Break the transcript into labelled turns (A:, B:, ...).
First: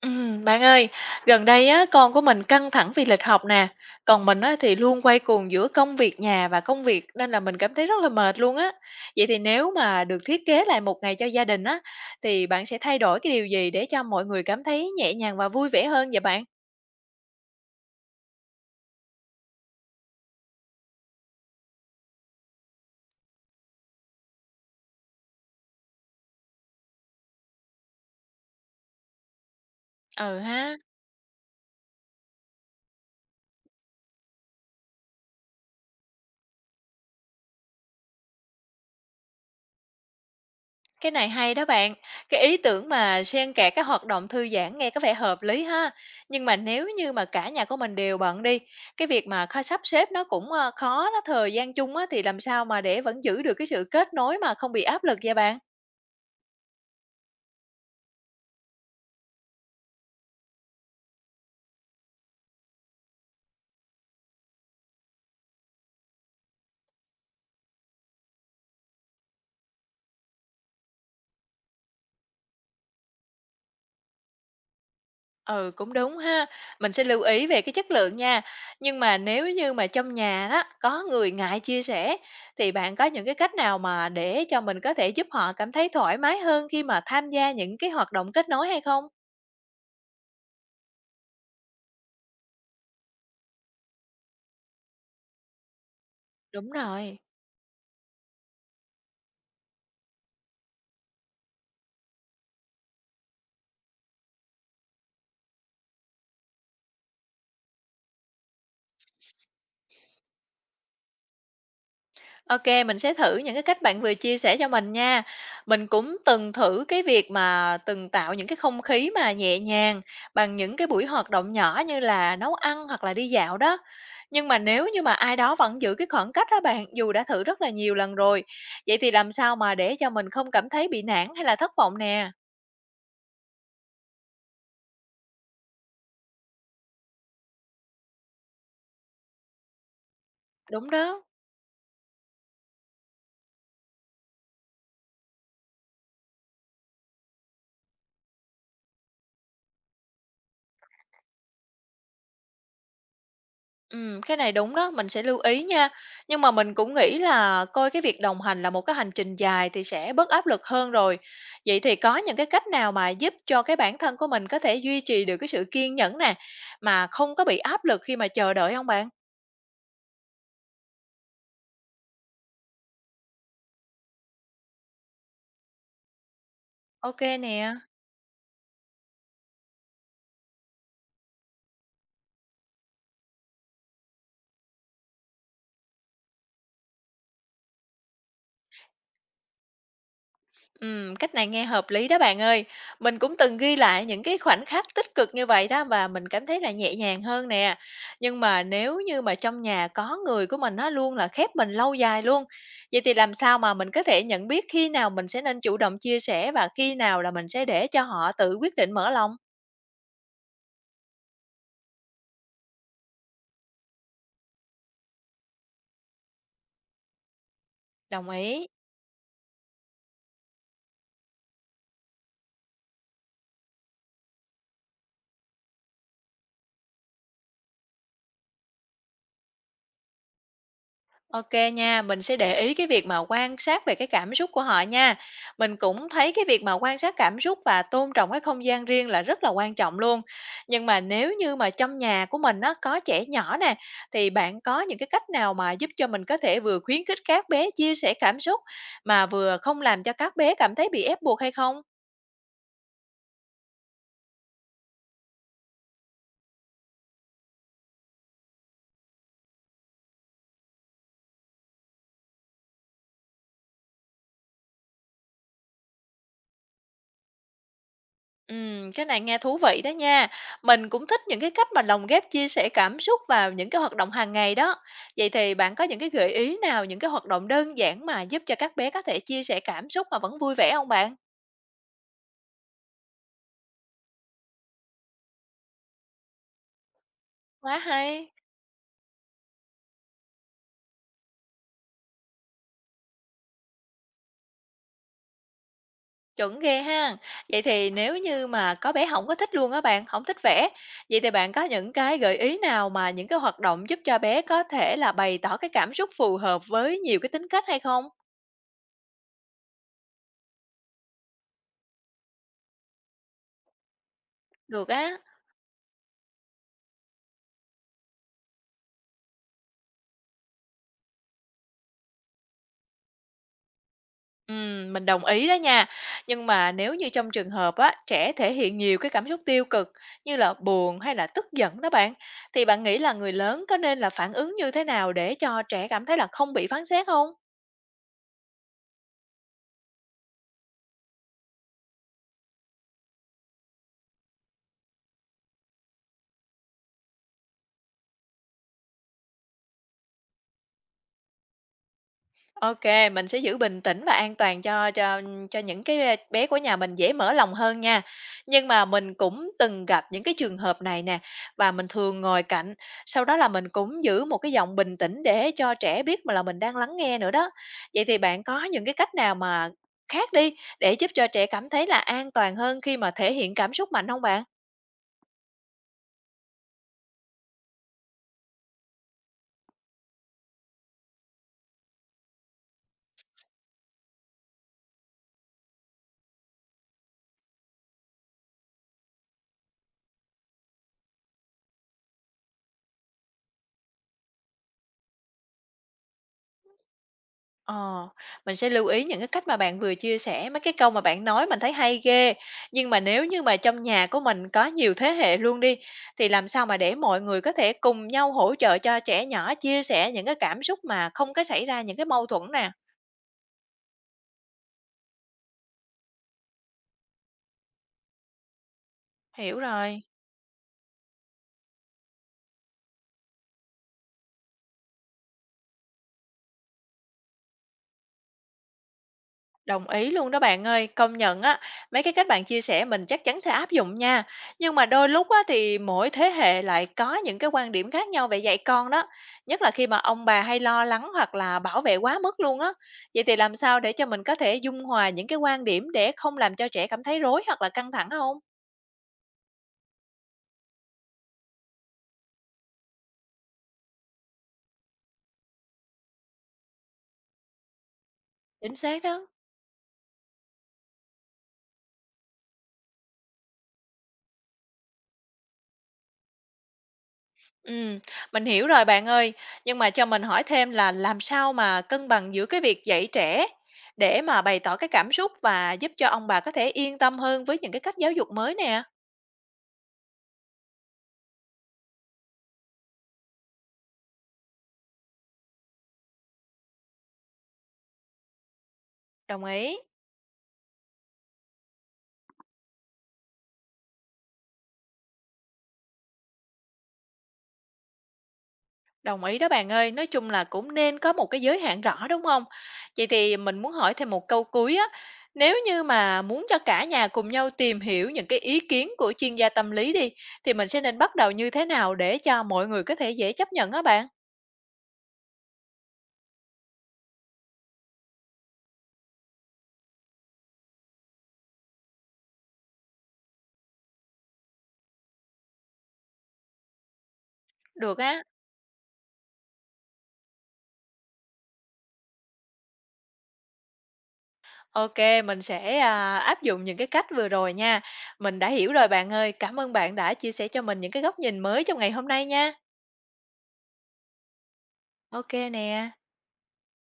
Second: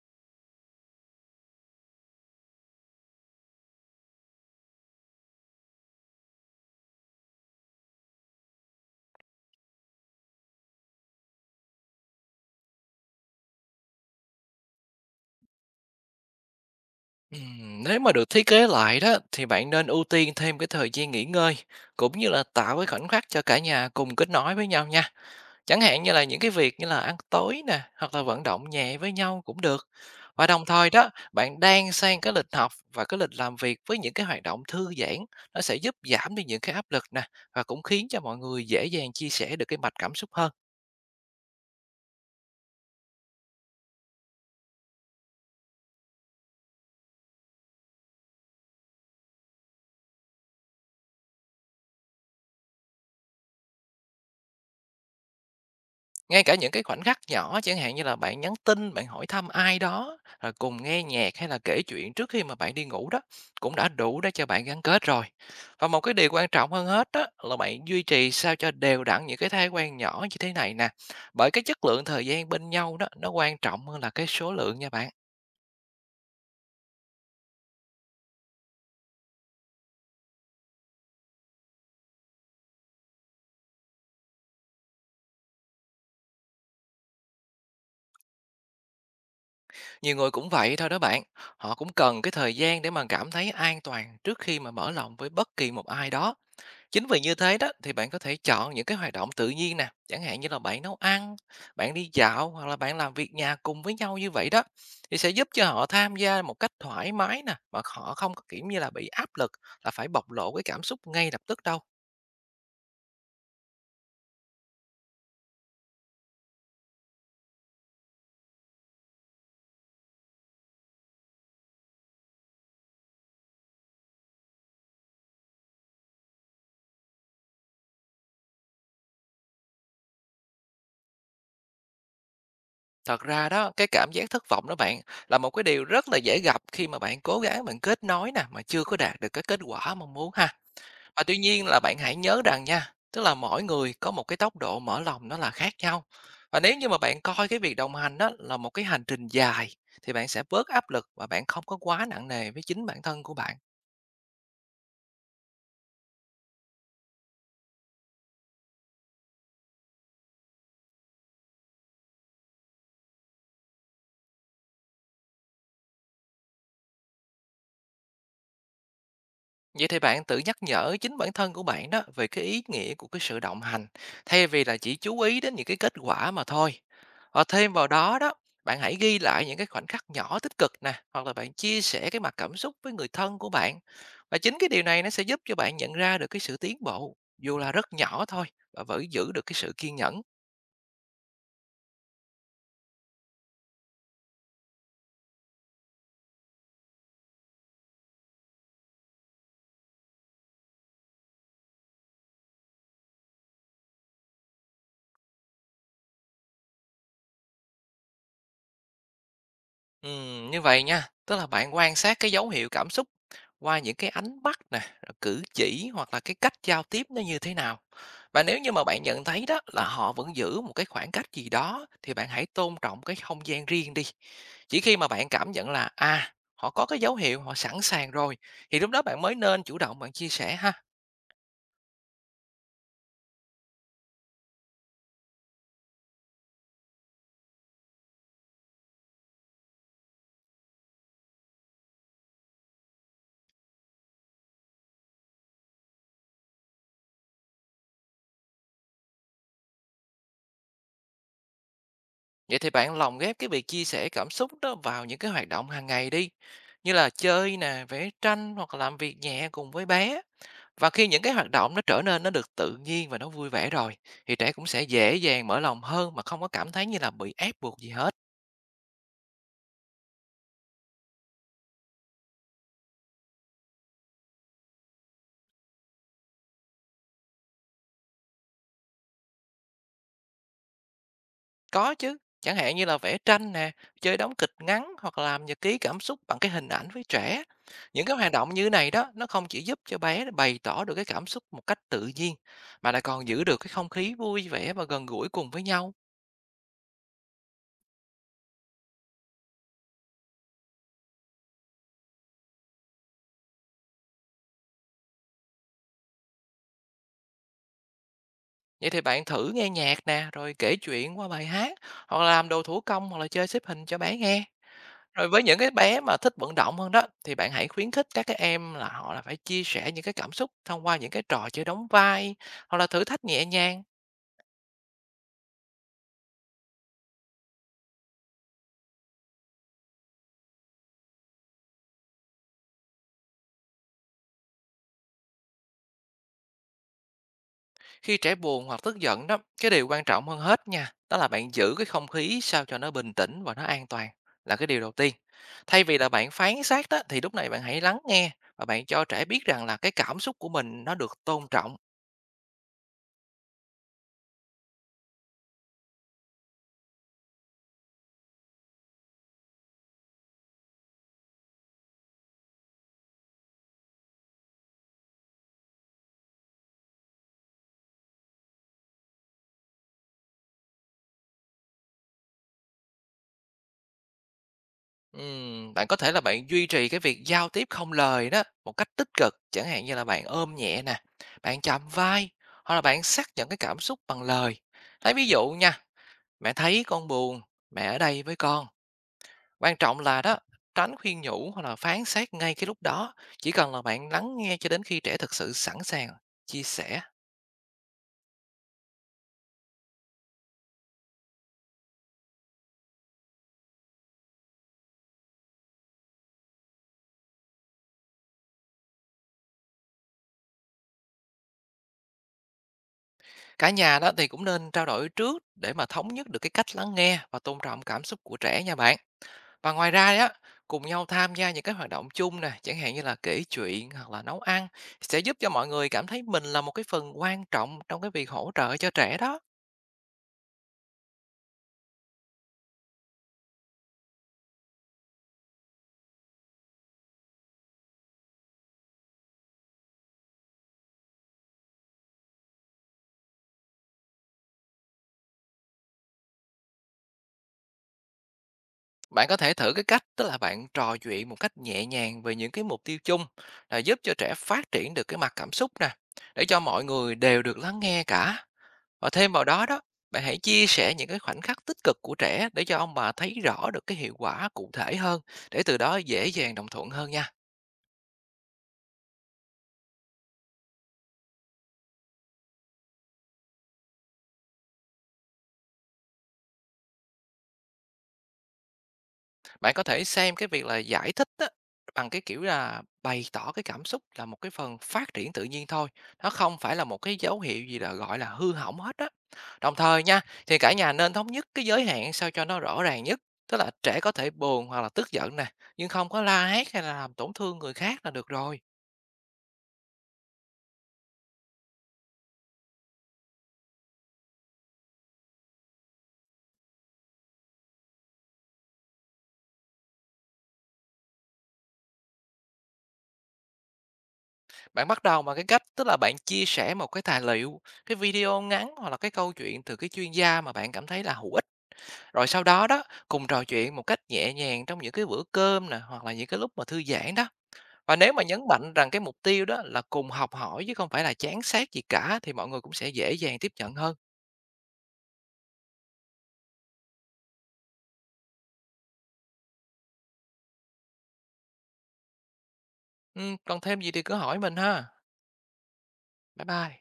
A: Bạn ơi, gần đây á con của mình căng thẳng vì lịch học nè, còn mình á thì luôn quay cuồng giữa công việc nhà và công việc nên là mình cảm thấy rất là mệt luôn á. Vậy thì nếu mà được thiết kế lại một ngày cho gia đình á thì bạn sẽ thay đổi cái điều gì để cho mọi người cảm thấy nhẹ nhàng và vui vẻ hơn vậy bạn?
B: Nếu mà được thiết kế lại đó thì bạn nên ưu tiên thêm cái thời gian nghỉ ngơi, cũng như là tạo cái khoảnh khắc cho cả nhà cùng kết nối với nhau nha. Chẳng hạn như là những cái việc như là ăn tối nè, hoặc là vận động nhẹ với nhau cũng được.
A: Ừ
B: Và đồng
A: ha.
B: thời đó, bạn đang sang cái lịch học và cái lịch làm việc với những cái hoạt động thư giãn, nó sẽ giúp giảm đi những cái áp lực nè, và cũng khiến cho mọi người dễ dàng chia sẻ được cái mạch cảm xúc hơn.
A: Cái này hay đó bạn. Cái ý tưởng mà xen kẽ các hoạt động thư giãn nghe có vẻ hợp lý ha. Nhưng mà nếu như mà cả nhà của mình đều bận đi, cái việc mà kho sắp xếp nó cũng khó, nó thời gian chung á thì làm sao mà để vẫn giữ được cái sự kết nối mà không bị áp lực vậy bạn?
B: Ngay cả những cái khoảnh khắc nhỏ, chẳng hạn như là bạn nhắn tin, bạn hỏi thăm ai đó, rồi cùng nghe nhạc hay là kể chuyện trước khi mà bạn đi ngủ đó, cũng đã đủ để cho bạn gắn kết rồi. Và một cái điều quan trọng hơn hết đó là bạn duy trì sao cho đều đặn những cái thói quen nhỏ như thế này nè. Bởi cái chất lượng thời gian bên nhau đó nó quan trọng hơn là cái số lượng nha bạn.
A: Ừ cũng đúng ha. Mình sẽ lưu ý về cái chất lượng nha. Nhưng mà nếu như mà trong nhà đó có người ngại chia sẻ thì bạn có những cái cách nào mà để cho mình có thể giúp họ cảm thấy thoải mái hơn khi mà tham gia những cái hoạt động kết nối hay không?
B: Nhiều người cũng vậy thôi đó bạn. Họ cũng cần cái thời gian để mà cảm thấy an toàn trước khi mà mở lòng với bất kỳ một ai đó.
A: Đúng
B: Chính
A: rồi.
B: vì như thế đó, thì bạn có thể chọn những cái hoạt động tự nhiên nè, chẳng hạn như là bạn nấu ăn, bạn đi dạo, hoặc là bạn làm việc nhà cùng với nhau, như vậy đó thì sẽ giúp cho họ tham gia một cách thoải mái nè, mà họ không có kiểu như là bị áp lực là phải bộc lộ cái cảm xúc ngay lập tức đâu.
A: OK, mình sẽ thử những cái cách bạn vừa chia sẻ cho mình nha. Mình cũng từng thử cái việc mà từng tạo những cái không khí mà nhẹ nhàng bằng những cái buổi hoạt động nhỏ như là nấu ăn hoặc là đi dạo đó. Nhưng mà nếu như mà ai đó vẫn giữ cái khoảng cách đó, bạn, dù đã thử rất là nhiều lần rồi, vậy thì làm sao mà để cho mình không cảm thấy bị nản hay là thất vọng nè?
B: Thật ra đó, cái cảm giác thất vọng đó bạn, là một cái điều rất là dễ gặp khi mà bạn cố gắng kết nối nè mà chưa có đạt được cái kết quả mong muốn ha.
A: Đúng đó.
B: Và tuy nhiên là bạn hãy nhớ rằng nha, tức là mỗi người có một cái tốc độ mở lòng nó là khác nhau. Và nếu như mà bạn coi cái việc đồng hành đó là một cái hành trình dài, thì bạn sẽ bớt áp lực và bạn không có quá nặng nề với chính bản thân của bạn.
A: Cái này đúng đó, mình sẽ lưu ý nha. Nhưng mà mình cũng nghĩ là coi cái việc đồng hành là một cái hành trình dài thì sẽ bớt áp lực hơn rồi. Vậy thì có những cái cách nào mà giúp cho cái bản thân của mình có thể duy trì được cái sự kiên nhẫn nè, mà không có bị áp lực khi mà chờ đợi không bạn?
B: Vậy thì bạn tự nhắc nhở chính bản thân của bạn đó về cái ý nghĩa của cái sự đồng hành, thay vì là chỉ chú ý đến những cái kết quả mà thôi.
A: Ok
B: Và thêm
A: nè.
B: vào đó đó, bạn hãy ghi lại những cái khoảnh khắc nhỏ tích cực nè, hoặc là bạn chia sẻ cái mặt cảm xúc với người thân của bạn. Và chính cái điều này nó sẽ giúp cho bạn nhận ra được cái sự tiến bộ, dù là rất nhỏ thôi, và vẫn giữ được cái sự kiên nhẫn.
A: Cách này nghe hợp lý đó bạn ơi. Mình cũng từng ghi lại những cái khoảnh khắc tích cực như vậy đó và mình cảm thấy là nhẹ nhàng hơn nè. Nhưng mà nếu như mà trong nhà có người của mình nó luôn là khép mình lâu dài luôn, vậy thì làm sao mà mình có thể nhận biết khi nào mình sẽ nên chủ động chia sẻ và khi nào là mình sẽ để cho họ tự quyết định mở lòng?
B: Như vậy nha, tức là bạn quan sát cái dấu hiệu cảm xúc qua những cái ánh mắt nè, rồi cử chỉ, hoặc là cái cách giao tiếp nó như thế nào.
A: Đồng
B: Và nếu
A: ý.
B: như mà bạn nhận thấy đó là họ vẫn giữ một cái khoảng cách gì đó, thì bạn hãy tôn trọng cái không gian riêng đi. Chỉ khi mà bạn cảm nhận là, à, họ có cái dấu hiệu họ sẵn sàng rồi, thì lúc đó bạn mới nên chủ động chia sẻ ha.
A: OK nha, mình sẽ để ý cái việc mà quan sát về cái cảm xúc của họ nha. Mình cũng thấy cái việc mà quan sát cảm xúc và tôn trọng cái không gian riêng là rất là quan trọng luôn. Nhưng mà nếu như mà trong nhà của mình nó có trẻ nhỏ nè, thì bạn có những cái cách nào mà giúp cho mình có thể vừa khuyến khích các bé chia sẻ cảm xúc mà vừa không làm cho các bé cảm thấy bị ép buộc hay không?
B: Vậy thì bạn lồng ghép cái việc chia sẻ cảm xúc đó vào những cái hoạt động hàng ngày đi, như là chơi nè, vẽ tranh, hoặc là làm việc nhẹ cùng với bé. Và khi những cái hoạt động nó trở nên, nó được tự nhiên và nó vui vẻ rồi, thì trẻ cũng sẽ dễ dàng mở lòng hơn mà không có cảm thấy như là bị ép buộc gì hết.
A: Cái này nghe thú vị đó nha. Mình cũng thích những cái cách mà lồng ghép chia sẻ cảm xúc vào những cái hoạt động hàng ngày đó. Vậy thì bạn có những cái gợi ý nào, những cái hoạt động đơn giản mà giúp cho các bé có thể chia sẻ cảm xúc mà vẫn vui vẻ không bạn?
B: Có chứ, chẳng hạn như là vẽ tranh nè, chơi đóng kịch ngắn, hoặc là làm nhật ký cảm xúc bằng cái hình ảnh với trẻ.
A: Quá
B: Những cái
A: hay,
B: hoạt động như này đó, nó không chỉ giúp cho bé bày tỏ được cái cảm xúc một cách tự nhiên, mà lại còn giữ được cái không khí vui vẻ và gần gũi cùng với nhau.
A: chuẩn ghê ha. Vậy thì nếu như mà có bé không có thích luôn á bạn, không thích vẽ, vậy thì bạn có những cái gợi ý nào mà những cái hoạt động giúp cho bé có thể là bày tỏ cái cảm xúc phù hợp với nhiều cái tính cách hay không?
B: Vậy thì bạn thử nghe nhạc nè, rồi kể chuyện qua bài hát, hoặc là làm đồ thủ công, hoặc là chơi xếp hình cho bé nghe.
A: Được á.
B: Rồi với những cái bé mà thích vận động hơn đó, thì bạn hãy khuyến khích các cái em là họ là phải chia sẻ những cái cảm xúc thông qua những cái trò chơi đóng vai, hoặc là thử thách nhẹ nhàng.
A: Mình đồng ý đó nha. Nhưng mà nếu như trong trường hợp á, trẻ thể hiện nhiều cái cảm xúc tiêu cực như là buồn hay là tức giận đó bạn, thì bạn nghĩ là người lớn có nên là phản ứng như thế nào để cho trẻ cảm thấy là không bị phán xét không?
B: Khi trẻ buồn hoặc tức giận đó, cái điều quan trọng hơn hết nha đó là bạn giữ cái không khí sao cho nó bình tĩnh và nó an toàn, là cái điều đầu tiên. Thay vì là bạn phán xét đó, thì lúc này bạn hãy lắng nghe và bạn cho trẻ biết rằng là cái cảm xúc của mình nó được tôn trọng.
A: OK, mình sẽ giữ bình tĩnh và an toàn cho cho những cái, bé của nhà mình dễ mở lòng hơn nha. Nhưng mà mình cũng từng gặp những cái trường hợp này nè, và mình thường ngồi cạnh, sau đó là mình cũng giữ một cái giọng bình tĩnh để cho trẻ biết mà là mình đang lắng nghe nữa đó. Vậy thì bạn có những cái cách nào mà khác đi, để giúp cho trẻ cảm thấy là an toàn hơn khi mà thể hiện cảm xúc mạnh không bạn?
B: Bạn có thể là bạn duy trì cái việc giao tiếp không lời đó một cách tích cực, chẳng hạn như là bạn ôm nhẹ nè, bạn chạm vai, hoặc là bạn xác nhận cái cảm xúc bằng lời. Lấy ví dụ nha: mẹ thấy con buồn, mẹ ở đây với con. Quan trọng là đó, tránh khuyên nhủ hoặc là phán xét ngay cái lúc đó, chỉ cần là bạn lắng nghe cho đến khi trẻ thực sự sẵn sàng chia sẻ.
A: Ờ, mình sẽ lưu ý những cái cách mà bạn vừa chia sẻ, mấy cái câu mà bạn nói mình thấy hay ghê. Nhưng mà nếu như mà trong nhà của mình có nhiều thế hệ luôn đi, thì làm sao mà để mọi người có thể cùng nhau hỗ trợ cho trẻ nhỏ chia sẻ những cái cảm xúc mà không có xảy ra những cái mâu thuẫn nè.
B: Cả nhà đó thì cũng nên trao đổi trước để mà thống nhất được cái cách lắng nghe và tôn trọng cảm xúc của trẻ nha bạn.
A: Hiểu
B: Và ngoài
A: rồi.
B: ra đó, cùng nhau tham gia những cái hoạt động chung nè, chẳng hạn như là kể chuyện hoặc là nấu ăn, sẽ giúp cho mọi người cảm thấy mình là một cái phần quan trọng trong cái việc hỗ trợ cho trẻ đó.
A: Đồng ý luôn đó bạn ơi, công nhận á, mấy cái cách bạn chia sẻ mình chắc chắn sẽ áp dụng nha. Nhưng mà đôi lúc á thì mỗi thế hệ lại có những cái quan điểm khác nhau về dạy con đó, nhất là khi mà ông bà hay lo lắng hoặc là bảo vệ quá mức luôn á. Vậy thì làm sao để cho mình có thể dung hòa những cái quan điểm để không làm cho trẻ cảm thấy rối hoặc là căng thẳng không?
B: Bạn có thể thử cái cách, tức là bạn trò chuyện một cách nhẹ nhàng về những cái mục tiêu chung, là giúp cho trẻ phát triển được cái mặt cảm xúc nè, để cho mọi người đều được lắng nghe cả.
A: Chính xác
B: Và
A: đó.
B: thêm vào đó đó, bạn hãy chia sẻ những cái khoảnh khắc tích cực của trẻ để cho ông bà thấy rõ được cái hiệu quả cụ thể hơn, để từ đó dễ dàng đồng thuận hơn nha.
A: Ừm, mình hiểu rồi bạn ơi. Nhưng mà cho mình hỏi thêm là làm sao mà cân bằng giữa cái việc dạy trẻ để mà bày tỏ cái cảm xúc và giúp cho ông bà có thể yên tâm hơn với những cái cách giáo dục mới nè?
B: Bạn có thể xem cái việc là giải thích á, bằng cái kiểu là bày tỏ cái cảm xúc là một cái phần phát triển tự nhiên thôi. Nó không phải là một cái dấu hiệu gì là gọi là hư hỏng hết á.
A: Đồng
B: Đồng
A: ý.
B: thời nha, thì cả nhà nên thống nhất cái giới hạn sao cho nó rõ ràng nhất. Tức là trẻ có thể buồn hoặc là tức giận nè, nhưng không có la hét hay là làm tổn thương người khác là được rồi.
A: Đồng ý đó bạn ơi, nói chung là cũng nên có một cái giới hạn rõ đúng không? Vậy thì mình muốn hỏi thêm một câu cuối á, nếu như mà muốn cho cả nhà cùng nhau tìm hiểu những cái ý kiến của chuyên gia tâm lý đi, thì mình sẽ nên bắt đầu như thế nào để cho mọi người có thể dễ chấp nhận á bạn?
B: Bạn bắt đầu bằng cái cách, tức là bạn chia sẻ một cái tài liệu, cái video ngắn hoặc là cái câu chuyện từ cái chuyên gia mà bạn cảm thấy là hữu ích. Rồi sau đó đó, cùng trò chuyện một cách nhẹ nhàng trong những cái bữa cơm nè, hoặc là những cái lúc mà thư giãn đó. Và
A: Được
B: nếu
A: á.
B: mà nhấn mạnh rằng cái mục tiêu đó là cùng học hỏi chứ không phải là chán sát gì cả, thì mọi người cũng sẽ dễ dàng tiếp nhận hơn.
A: OK, mình sẽ, áp dụng những cái cách vừa rồi nha. Mình đã hiểu rồi bạn ơi, cảm ơn bạn đã chia sẻ cho mình những cái góc nhìn mới trong ngày hôm nay nha.
B: Ừ, còn thêm gì thì cứ hỏi mình ha.
A: OK nè.
B: Bye bye.